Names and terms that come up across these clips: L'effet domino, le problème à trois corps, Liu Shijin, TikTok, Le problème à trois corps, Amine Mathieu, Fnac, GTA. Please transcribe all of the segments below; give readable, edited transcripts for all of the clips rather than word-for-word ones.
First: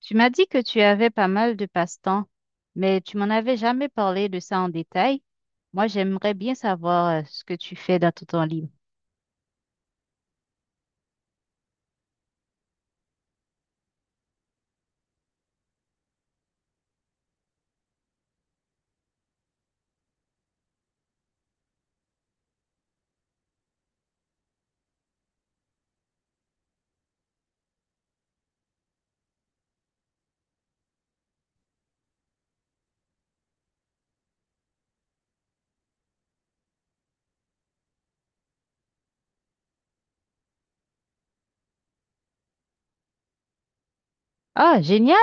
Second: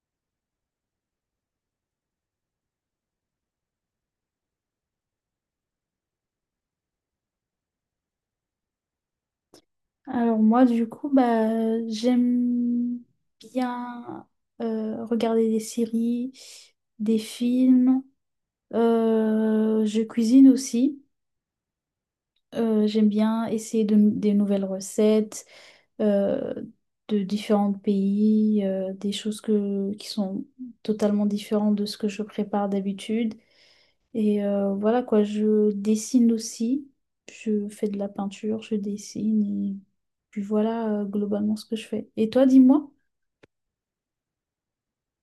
Tu m'as dit que tu avais pas mal de passe-temps, mais tu m'en avais jamais parlé de ça en détail. Moi, j'aimerais bien savoir ce que tu fais dans ton temps libre. Alors moi, du coup, bah, j'aime bien regarder des séries, des films. Je cuisine aussi. J'aime bien essayer des nouvelles recettes euh, de différents pays, des choses qui sont totalement différentes de ce que je prépare d'habitude. Et voilà quoi, je dessine aussi. Je fais de la peinture, je dessine. Et puis voilà globalement ce que je fais. Et toi, dis-moi. Ah, génial!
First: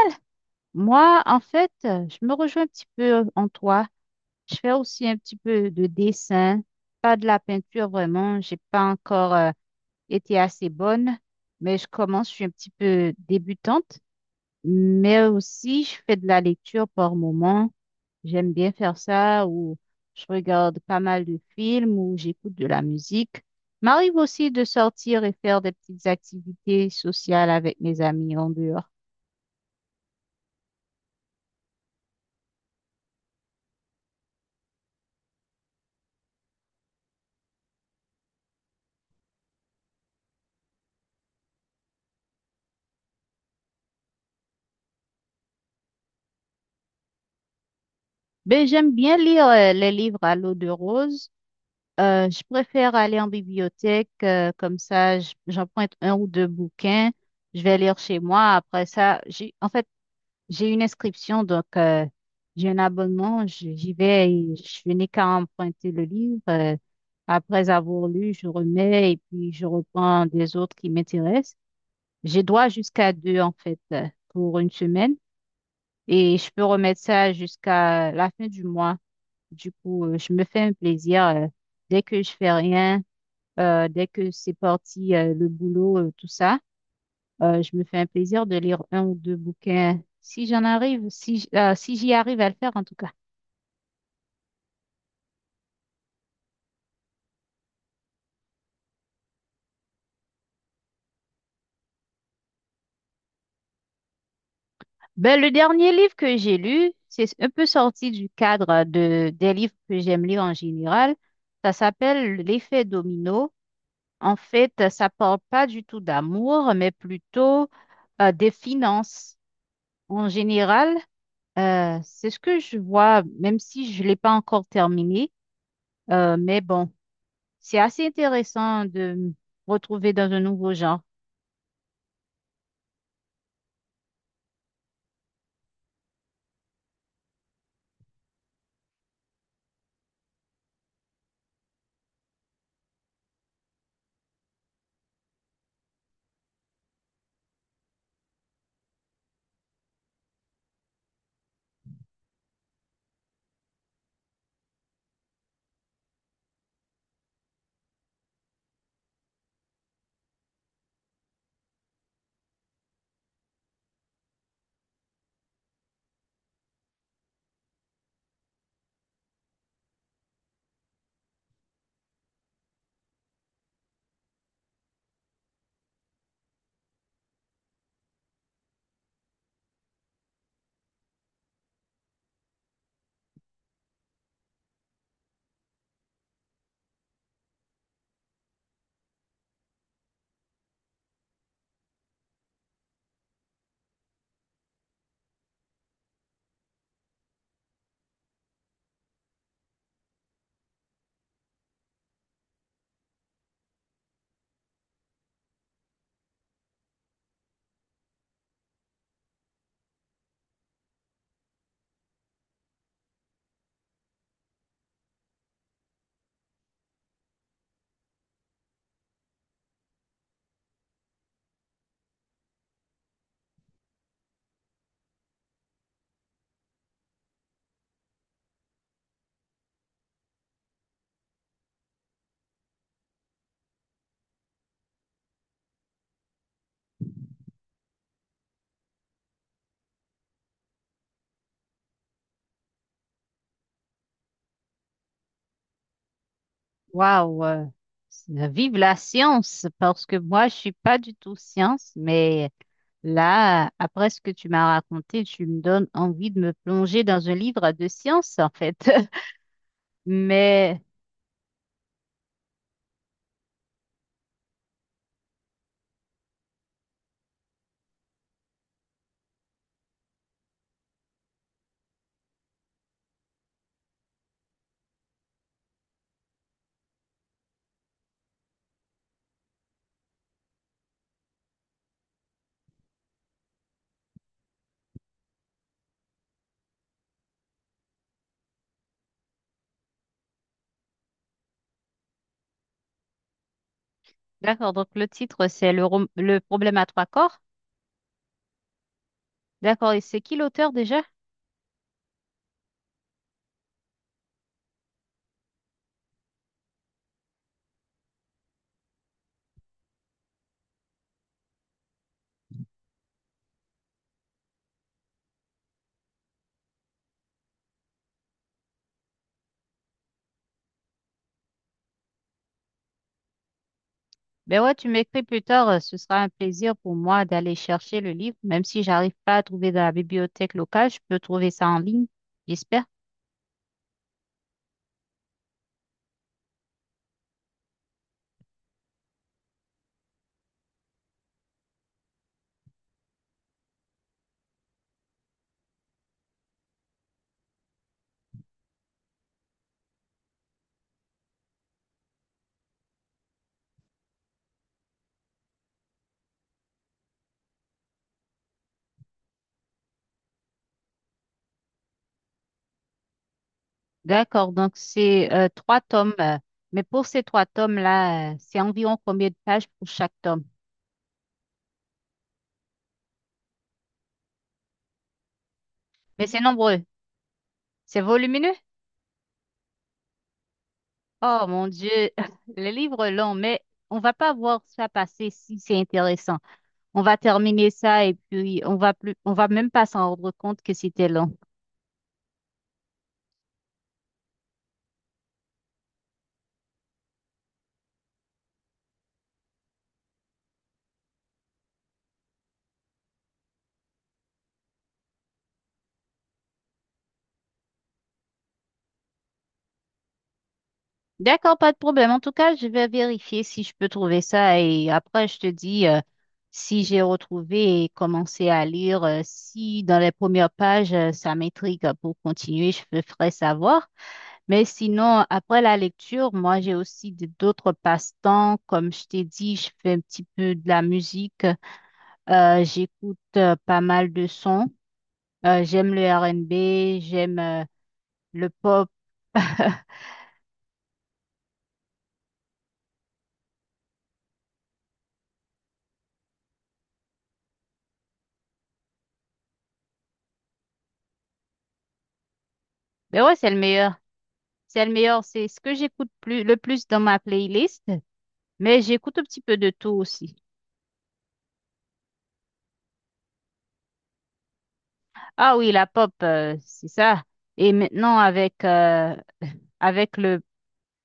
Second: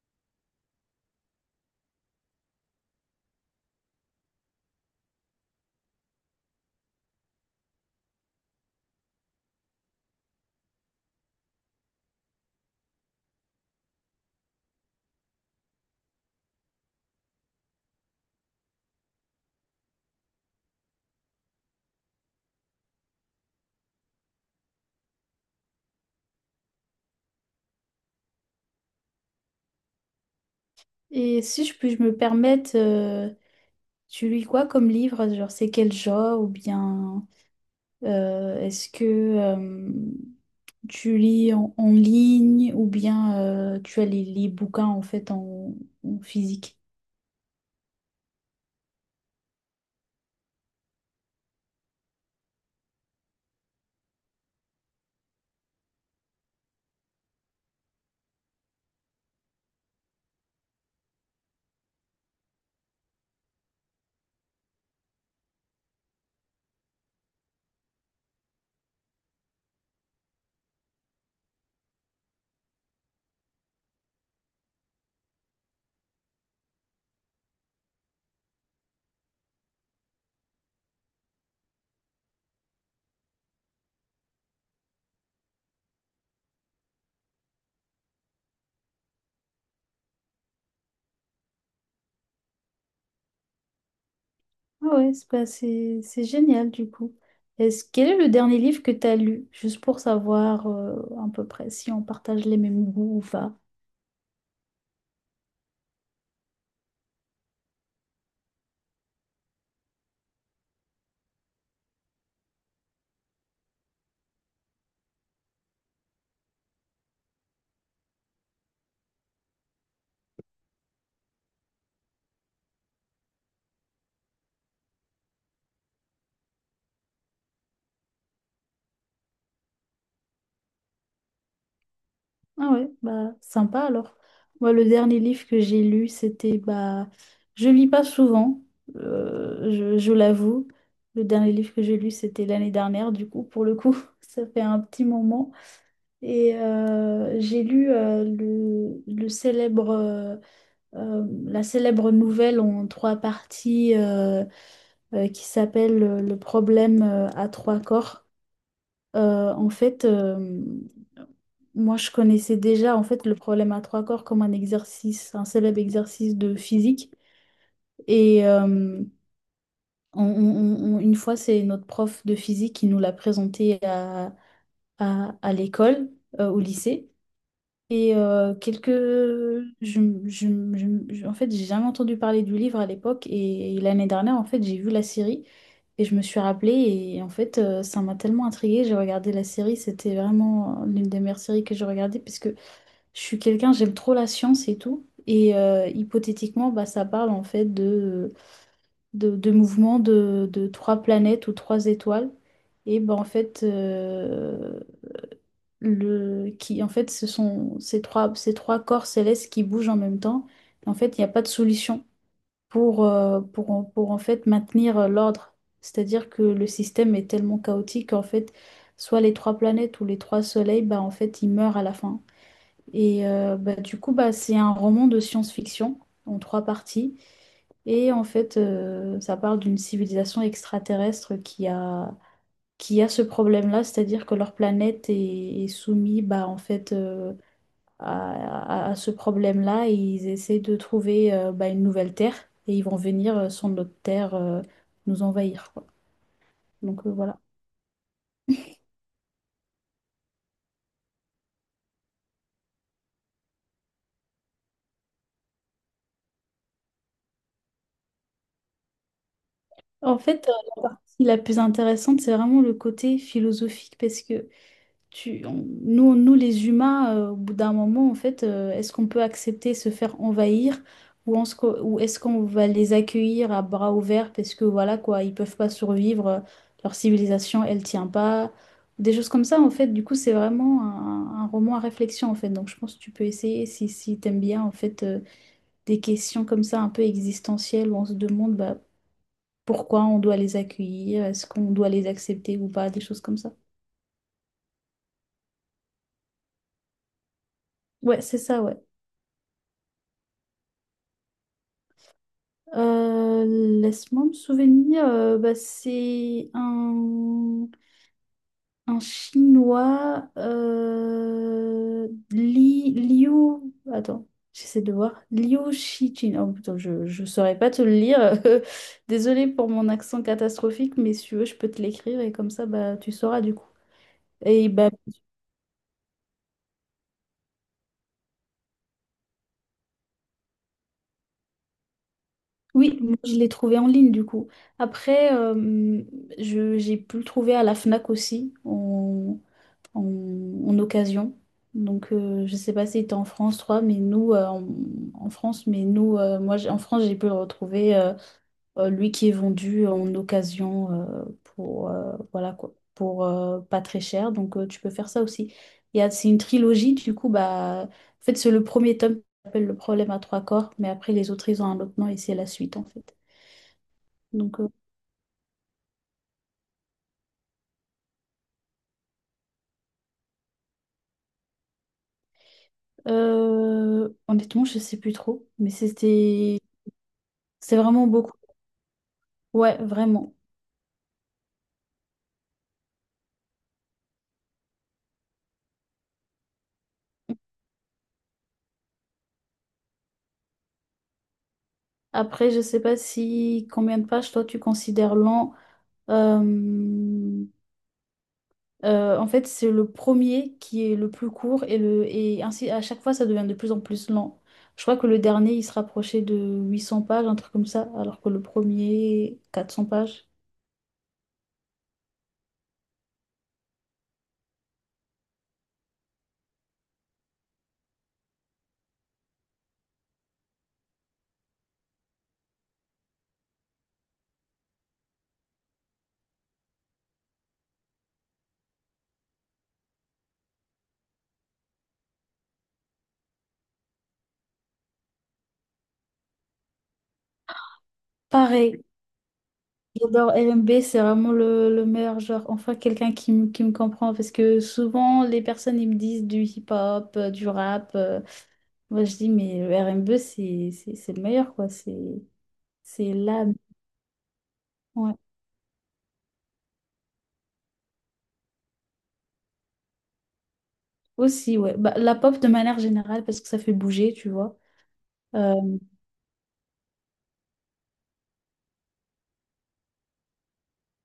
Moi, en fait, je me rejoins un petit peu en toi. Je fais aussi un petit peu de dessin, pas de la peinture vraiment. J'ai pas encore été assez bonne, mais je commence, je suis un petit peu débutante. Mais aussi, je fais de la lecture par moment. J'aime bien faire ça ou je regarde pas mal de films ou j'écoute de la musique. M'arrive aussi de sortir et faire des petites activités sociales avec mes amis en dehors. Et si je puis je me permettre, tu lis quoi comme livre? Genre, c'est quel genre? Ou bien est-ce que tu lis en ligne? Ou bien tu as les bouquins en fait en physique? Ben, j'aime bien lire les livres à l'eau de rose. Je préfère aller en bibliothèque, comme ça, j'emprunte un ou deux bouquins. Je vais lire chez moi. Après ça, j'ai une inscription, donc j'ai un abonnement. J'y vais et je n'ai qu'à emprunter le livre. Après avoir lu, je remets et puis je reprends des autres qui m'intéressent. J'ai droit jusqu'à deux, en fait, pour une semaine et je peux remettre ça jusqu'à la fin du mois. Du coup, je me fais un plaisir dès que je fais rien, dès que c'est parti, le boulot, tout ça. Je me fais un plaisir de lire un ou deux bouquins, si j'en arrive, si j'y arrive à le faire en tout cas. Ah ouais, c'est bah, c'est génial du coup. Quel est le dernier livre que tu as lu? Juste pour savoir à peu près si on partage les mêmes goûts ou pas. Ben, le dernier livre que j'ai lu, c'est un peu sorti du cadre de, des livres que j'aime lire en général. Ça s'appelle L'effet domino. En fait, ça parle pas du tout d'amour, mais plutôt des finances. En général, c'est ce que je vois, même si je l'ai pas encore terminé. Mais bon. C'est assez intéressant de me retrouver dans un nouveau genre. Ah ouais, bah sympa alors. Moi, le dernier livre que j'ai lu, c'était bah je lis pas souvent, je l'avoue. Le dernier livre que j'ai lu, c'était l'année dernière, du coup, pour le coup, ça fait un petit moment. Et j'ai lu le célèbre la célèbre nouvelle en trois parties qui s'appelle Le problème à trois corps. En fait, moi, je connaissais déjà en fait le problème à trois corps comme un exercice, un célèbre exercice de physique. Et une fois, c'est notre prof de physique qui nous l'a présenté à l'école, au lycée. Et quelques... je, en fait, j'ai jamais entendu parler du livre à l'époque et, l'année dernière, en fait, j'ai vu la série et je me suis rappelée et en fait, ça m'a tellement intriguée. J'ai regardé la série, c'était vraiment l'une des meilleures séries que j'ai regardées parce que je suis quelqu'un, j'aime trop la science et tout. Et hypothétiquement, bah, ça parle en fait de mouvements de trois planètes ou trois étoiles. Et bah, en fait, en fait, ce sont ces trois corps célestes qui bougent en même temps. En fait, il n'y a pas de solution pour, pour en fait maintenir l'ordre. C'est-à-dire que le système est tellement chaotique qu'en fait, soit les trois planètes ou les trois soleils, bah, en fait, ils meurent à la fin. Et du coup, bah, c'est un roman de science-fiction en trois parties. Et en fait, ça parle d'une civilisation extraterrestre qui a ce problème-là, c'est-à-dire que leur planète est soumise bah, en fait, à ce problème-là et ils essaient de trouver bah, une nouvelle Terre et ils vont venir sur notre Terre nous envahir, quoi. Donc voilà. Waouh, vive la science, parce que moi, je suis pas du tout science, mais là, après ce que tu m'as raconté, tu me donnes envie de me plonger dans un livre de science, en fait. En fait, euh, Mais ce qui est la plus intéressante, c'est vraiment le côté philosophique parce que nous, les humains, au bout d'un moment, en fait, est-ce qu'on peut accepter se faire envahir ou est-ce qu'on va les accueillir à bras ouverts parce que voilà quoi, ils peuvent pas survivre, leur civilisation, elle tient pas, des choses comme ça en fait. Du coup, c'est vraiment un roman à réflexion en fait. Donc, je pense que tu peux essayer si t'aimes bien en fait des questions comme ça un peu existentielles où on se demande bah, pourquoi on doit les accueillir, est-ce qu'on doit les accepter ou pas, des choses comme ça. d'accord, donc le titre, c'est le problème à trois corps. Ouais, c'est ça, ouais. D'accord, et c'est qui l'auteur déjà? Euh, laisse-moi me souvenir, bah, c'est un Chinois, Liu, attends, j'essaie de voir, Liu Shijin, oh putain, je saurais pas te le lire, désolée pour mon accent catastrophique, mais si tu veux, je peux te l'écrire et comme ça, bah, tu sauras du coup. Ben Et ouais, tu bah, m'écris plus tard, ce sera un plaisir pour moi d'aller chercher le livre, même si j'arrive pas à trouver dans la bibliothèque locale, je peux trouver ça en ligne, j'espère. oui, moi, je l'ai trouvé en ligne du coup. Après, j'ai pu le trouver à la Fnac aussi, en, en occasion. Donc, je sais pas si tu en France, toi, mais nous, en France, mais nous, en France, j'ai pu le retrouver, lui qui est vendu en occasion pour, voilà, quoi, pour pas très cher. Donc, tu peux faire ça aussi. C'est une trilogie, du coup, bah, en fait, c'est le premier tome qui s'appelle Le problème à trois corps, mais après, les autres, ils ont un autre nom et c'est la suite, en fait. D'accord, Donc, euh, donc c'est trois tomes, mais pour ces trois tomes-là, c'est environ combien de pages pour chaque tome? Honnêtement, je sais plus trop, mais Mais c'est nombreux, c'est c'est vraiment beaucoup. volumineux. Ouais, vraiment. Oh mon Dieu, les livres longs, mais on va pas voir ça passer si c'est intéressant. On va terminer ça et puis on va même pas s'en rendre compte que c'était long. Après, je sais pas si combien de pages toi tu considères lent. Euh, En fait, c'est le premier qui est le plus court, et ainsi à chaque fois ça devient de plus en plus lent. Je crois que le dernier il se rapprochait de 800 pages, un truc comme ça, alors que le premier 400 pages. D'accord, pas de problème. En tout cas, je vais vérifier si je peux trouver ça et après, je te dis si j'ai retrouvé et commencé à lire. Si dans les premières pages, ça m'intrigue pour continuer, je te ferai savoir. Mais sinon, après la lecture, moi, j'ai aussi d'autres passe-temps. Comme je t'ai dit, je fais un petit peu de la musique. J'écoute pas mal de sons. J'aime le R&B, j'aime le Pareil, pop. j'adore LMB, c'est vraiment le meilleur genre. Enfin, quelqu'un qui me comprend parce que souvent les personnes ils me disent du hip-hop, du rap. Moi, je dis, mais le RMB, c'est le meilleur, quoi. C'est Mais ouais, la... c'est le meilleur. C'est le Ouais. meilleur. C'est ce que j'écoute le plus dans ma playlist. Mais j'écoute un petit peu de tout aussi. Aussi, ouais. Bah, la pop de manière générale, parce que ça fait bouger, tu vois. Euh, Ah oui, la pop, c'est ça. Et maintenant, avec le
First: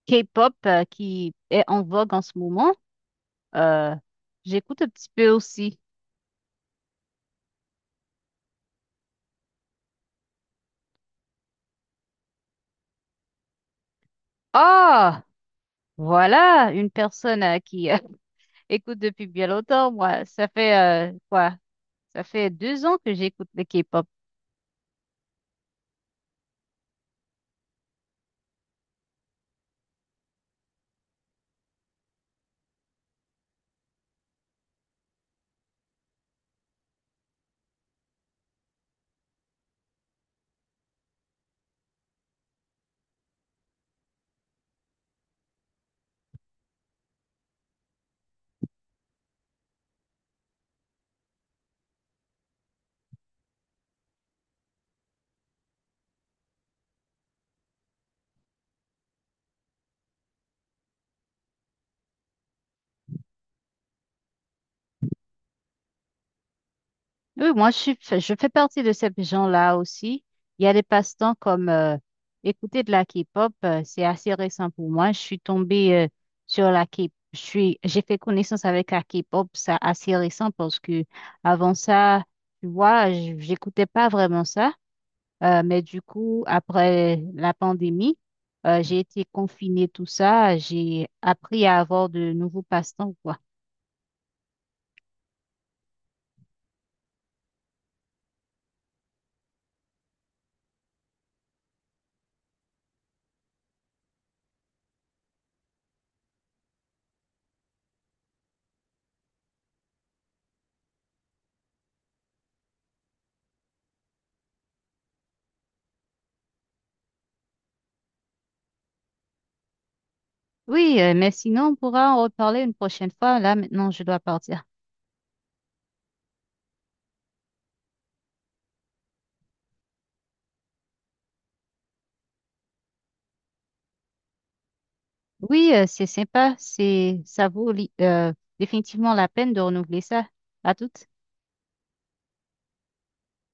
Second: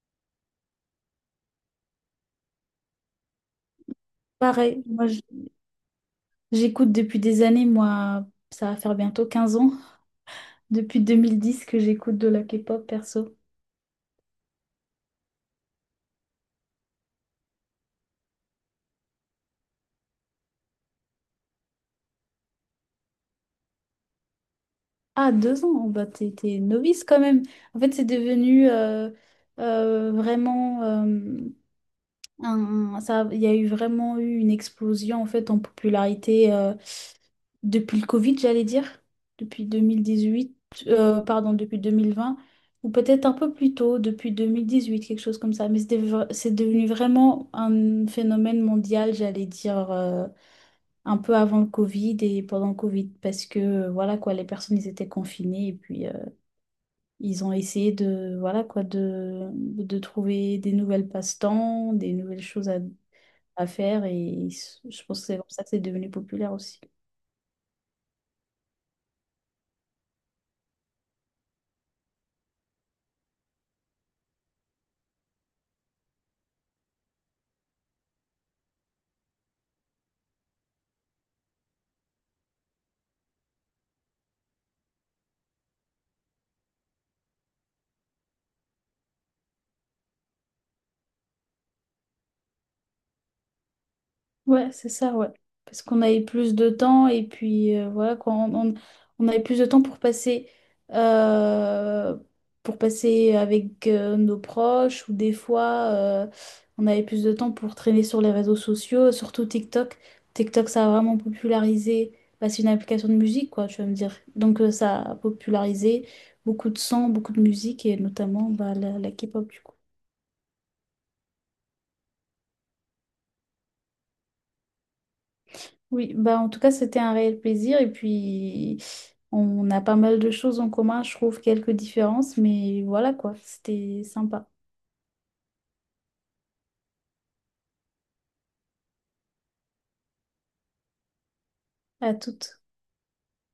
K-pop, qui est en vogue en ce moment, euh, j'écoute pareil, un petit peu aussi. j'écoute depuis des années, moi, ça va faire bientôt 15 ans, depuis 2010 que j'écoute de la K-pop perso. Ah, voilà, une personne qui écoute depuis bien longtemps. Moi, ça fait quoi? Ça fait 2 ans que j'écoute le K-pop. Ah, 2 ans, bah t'es novice quand même. En fait, c'est devenu vraiment... ça, il y a eu vraiment eu une explosion en fait en popularité depuis le Covid, j'allais dire, depuis 2018, pardon, depuis 2020, ou peut-être un peu plus tôt, depuis 2018, quelque chose comme ça. Mais c'est devenu vraiment un phénomène mondial, j'allais dire, un peu avant le Covid et pendant le Covid, parce que, voilà quoi, les personnes, ils étaient confinées et puis ils ont essayé voilà quoi, de trouver des nouvelles passe-temps, des nouvelles choses à faire et je pense que c'est comme ça que c'est devenu populaire aussi. Oui, moi, je fais partie de ces gens-là aussi. Il y a des passe-temps comme écouter de la K-pop. C'est assez récent pour moi. Je suis tombée sur la K-pop. J'ai fait connaissance avec la K-pop. C'est assez récent parce que avant ça, tu vois, j'écoutais pas vraiment ça. Mais du coup, après la pandémie, j'ai été confinée, tout ça. J'ai appris à avoir de nouveaux passe-temps, quoi. Ouais, c'est ça, ouais. Parce qu'on avait plus de temps et puis voilà, quoi, on avait plus de temps euh, pour passer avec nos proches ou des fois, on avait plus de temps pour traîner sur les réseaux sociaux, surtout TikTok. TikTok, ça a vraiment popularisé, bah, c'est une application de musique, quoi, tu vas me dire. Donc ça a popularisé beaucoup de sons, beaucoup de musique et notamment bah, la K-pop, du coup. Oui, mais sinon, on pourra en reparler une prochaine fois. Là, maintenant, je dois partir. Oui, bah en tout cas, c'était un réel plaisir. Et puis, on a pas mal de choses en commun, je trouve, quelques différences, mais voilà quoi, c'était sympa. Oui, c'est sympa. Ça vaut définitivement la peine de renouveler ça. À toute. À toutes.